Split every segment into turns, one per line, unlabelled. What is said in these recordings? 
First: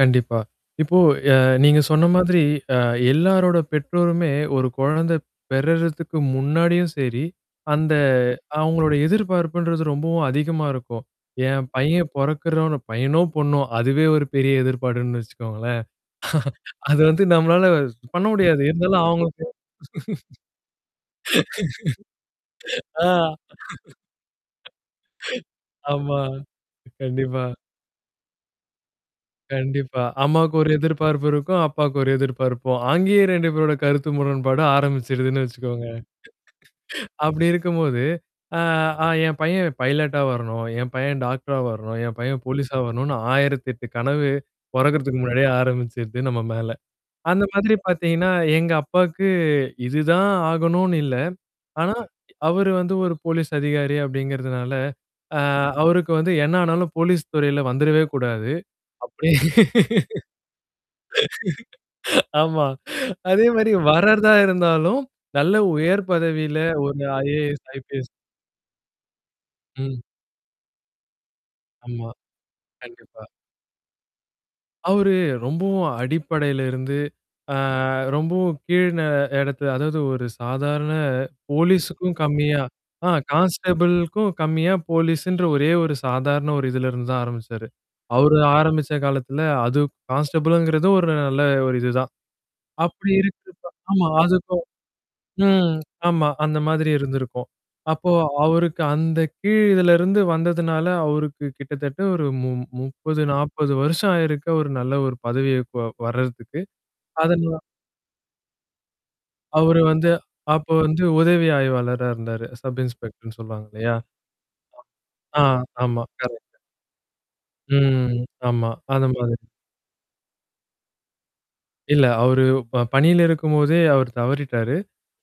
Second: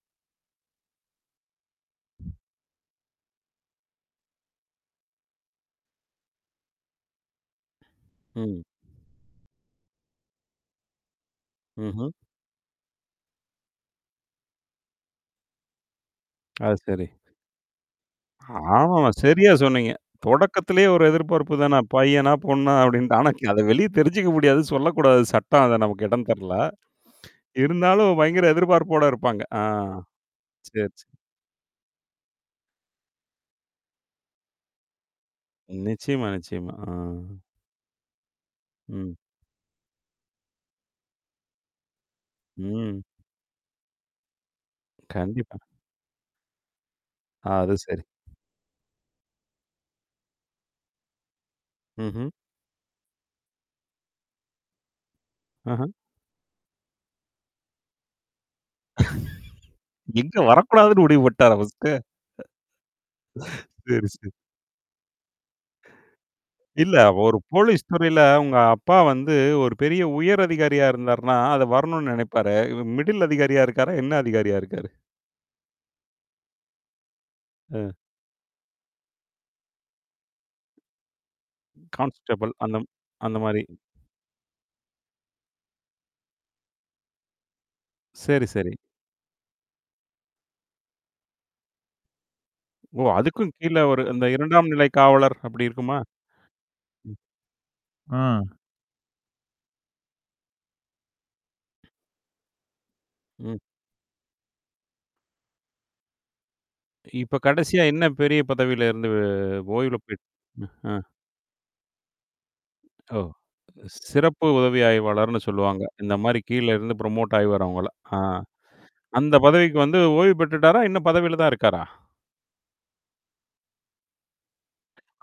கண்டிப்பா. இப்போ, அ, நீங்க சொன்ன மாதிரி, அ, எல்லாரோட பெற்றோருமே ஒரு குழந்தை பெறுறதுக்கு முன்னாடியும் சரி, அந்த
ம்.
அவங்களோட எதிர்பார்ப்புன்றது ரொம்பவும் அதிகமா இருக்கும். என் பையன்
ம்ஹ்ம்.
பொறக்கிறவன் பையனோ, பொண்ணோ. அதுவே ஒரு பெரிய எதிர்பார்ப்புன்னு வச்சுக்கோங்களேன்.
அது
அது
சரி.
வந்து நம்மளால பண்ண முடியாது. இருந்தாலும்
ஆமாமா!
அவங்களுக்கு [unintelligible]
சரியா சொன்னீங்க. தொடக்கத்திலே ஒரு எதிர்பார்ப்பு தானா? பையனா, பொண்ணா
ஆ,
அப்படின்ட்டு. ஆனா அதை, வெளிய தெரிஞ்சிக்க முடியாது. சொல்லக்கூடாது. சட்டம் அது நமக்கு
ஆமா,
இடம் தரல.
கண்டிப்பா.
இருந்தாலும் பயங்கர எதிர்பார்ப்போடு இருப்பாங்க. ஆ,
கண்டிப்பா. அம்மாவுக்கு ஒரு
செரி, செரி.
எதிர்பார்ப்பு இருக்கும். அப்பாவுக்கு ஒரு எதிர்பார்ப்பும். அங்கேயே 2 பேரோட கருத்து முரண்பாடு ஆரம்பிச்சிருதுன்னு வச்சிகோங்க.
நிச்சயமா, நிச்சயமா. ஆ.
அப்படி இருக்கும்போது, ஆ, "ஆ
ம்.
என் பையன் பைலட்டா வரணும், என் பையன் டாக்டரா வரணும், என் பையன் போலீஸா
ம்.
வரணும்ன்னு" 1008 கனவு பொறக்கிறதுக்கு முன்னாடியே
கண்டிப்பா.
ஆரம்பிச்சுருது நம்ம மேல. அந்த
அது
மாதிரி
சரி.
பார்த்தீங்கன்னா, எங்க அப்பாவுக்கு இதுதான் ஆகணும்னு இல்ல. ஆனா,
ம்ஹ்ம்.
அவர் வந்து ஒரு போலீஸ் அதிகாரி அப்படிங்கிறதுனால, ஆ,
ஆஹ.
அவருக்கு வந்து என்ன ஆனாலும் போலீஸ் துறையில வந்தறவே கூடாது. அப்படி
எங்க வரக்கூடாதுன்னு முடிவுபண்ணிட்டாரா ஃபர்ஸ்ட்டு?
ஆமா. அதே மாதிரி
சரி, சரி
வர்றதா இருந்தாலும் நல்ல உயர் பதவியில
இல்ல
ஒரு
ஒரு
ஐஏஎஸ்,
போலீஸ்
ஐபிஎஸ்
துறையில உங்க அப்பா வந்து, ஒரு
ம்.
பெரிய உயர் அதிகாரியா இருந்தாருன்னா, அதை
ஆமா,
வரணும்னு நினைப்பாரே!
கண்டிப்பா.
மிடில் அதிகாரியா இருக்காரா? என்ன அதிகாரியா இருக்காரு?
அவரு ரொம்பவும் அடிப்படையிலிருந்து, ஆ,
அம்.
ரொம்பவும் கீழ் ந இடத்துல அதாவது ஒரு சாதாரண போலீஸ்க்கும்
கான்ஸ்டபிள்
கம்மியா,
அந்த
ஆ,
அந்த மாரி.
கான்ஸ்டபிள்க்கும் கம்மியா போலீஸ்ன்ற ஒரே ஒரு சாதாரண ஒரு இதிலிருந்துதான் ஆரம்பிச்சாரு. அவரு
சரி, சரி.
ஆரம்பிச்ச காலத்தில அது கான்ஸ்டபிள்ங்கிறது ஒரு நல்ல ஒரு இதுதான்.
ஓ!
அப்படி இருக்கு
அதுக்கும் கீழ ஒரு
ஆமா.
இந்த
அதுக்கும்
இரண்டாம் நிலை காவலர் அப்படி
ம்.
இருக்குமா?
ஆமா. அந்த மாதிரி
ம்.
இருந்திருக்கும். அப்போ
ம்.
அவருக்கு அந்த கீழ் இதிலிருந்து வந்ததுனால அவருக்கு கிட்டத்தட்ட ஒரு மு முப் முப்பது,
ம்.
நாப்பது வருஷம் ஆயிருக்கு ஒரு நல்ல ஒரு பதவிக்கு வ வர்றதுக்கு.
இப்ப
அதனா
கடைசியா என்ன பெரிய பதவியில இருந்து வெ
அவரு
ஓய்வுல
வந்து,
போயிட்டு ம்,
அப்போ
ஆ.
வந்து உதவி ஆய்வாளரா இருந்தாரு. சப்
ஓ!
இன்ஸ்பெக்டர்ன்னு சொல்லுவாங்க இல்லையா?
சிறப்பு உதவி ஆய்வாளர்ன்னு
ஆ,
சொல்லுவாங்க.
ஆமா.
இந்த மாதிரி
கரெக்ட்.
கீழ இருந்து புரமோட் ஆகிவரவங்கள.
ம்
ஆ.
ஆமா. அந்த
அந்த
மாதிரி.
பதவிக்கு வந்து ஓய்வு பெற்றுட்டாரா? இன்னும் பதவியில தான் இருக்காரா?
இல்ல அவரு ப பணியில இருக்கும்போதே அவரு தவறிட்டாரு.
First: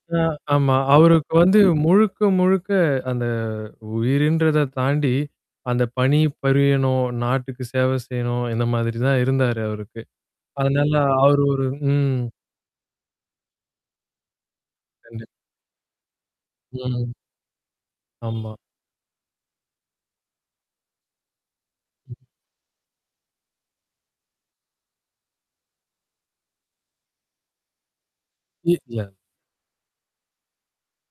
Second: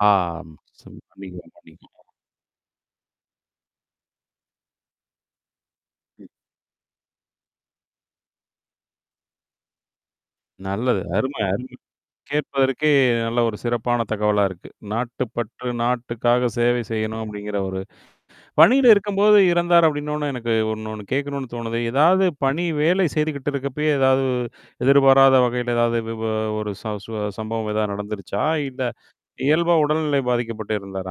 ஆ,
அ,
ஆம்.
ஆமா. அவருக்கு
மன்னிக்கவும்,
வந்து
மன்னிக்கவும்.
முழுக்க முழுக்க அந்த உயிர்ன்றதைத் தாண்டி, அந்த பணி
ம்.
புரியணும் நாட்டுக்கு சேவை செய்யணும், இந்த மாதிரிதான் இருந்தாரு அவருக்கு. அதனால
நல்லது. அருமை,
அவர்
அருமை!
ஒரு ம்.
கேட்பதற்கே நல்ல ஒரு சிறப்பான தகவலா இருக்கு. நாட்டு
கண்டிப்பா.
பற்று, நாட்டுக்காக சேவை
ம்,
செய்யணும் அப்படிங்கிற ஒரு
ஆமா.
பணியில இருக்கும்போது இறந்தார் அப்படின்னொன்னே எனக்கு இன்னொண்ணு கேட்கணும்னு தோணுது.
ம்.
ஏதாவது பணி, வேலை செய்துகிட்டு இருக்கப்பயே, ஏதாவது எதிர்பாராத வகையில, ஏதாவது இது ஒரு சு சம்பவம் ஏதாவது நடந்துருச்சா? இல்ல
வீட்ல.
இயல்பா உடல்நிலை பாதிக்கப்பட்டு இறந்தாரா?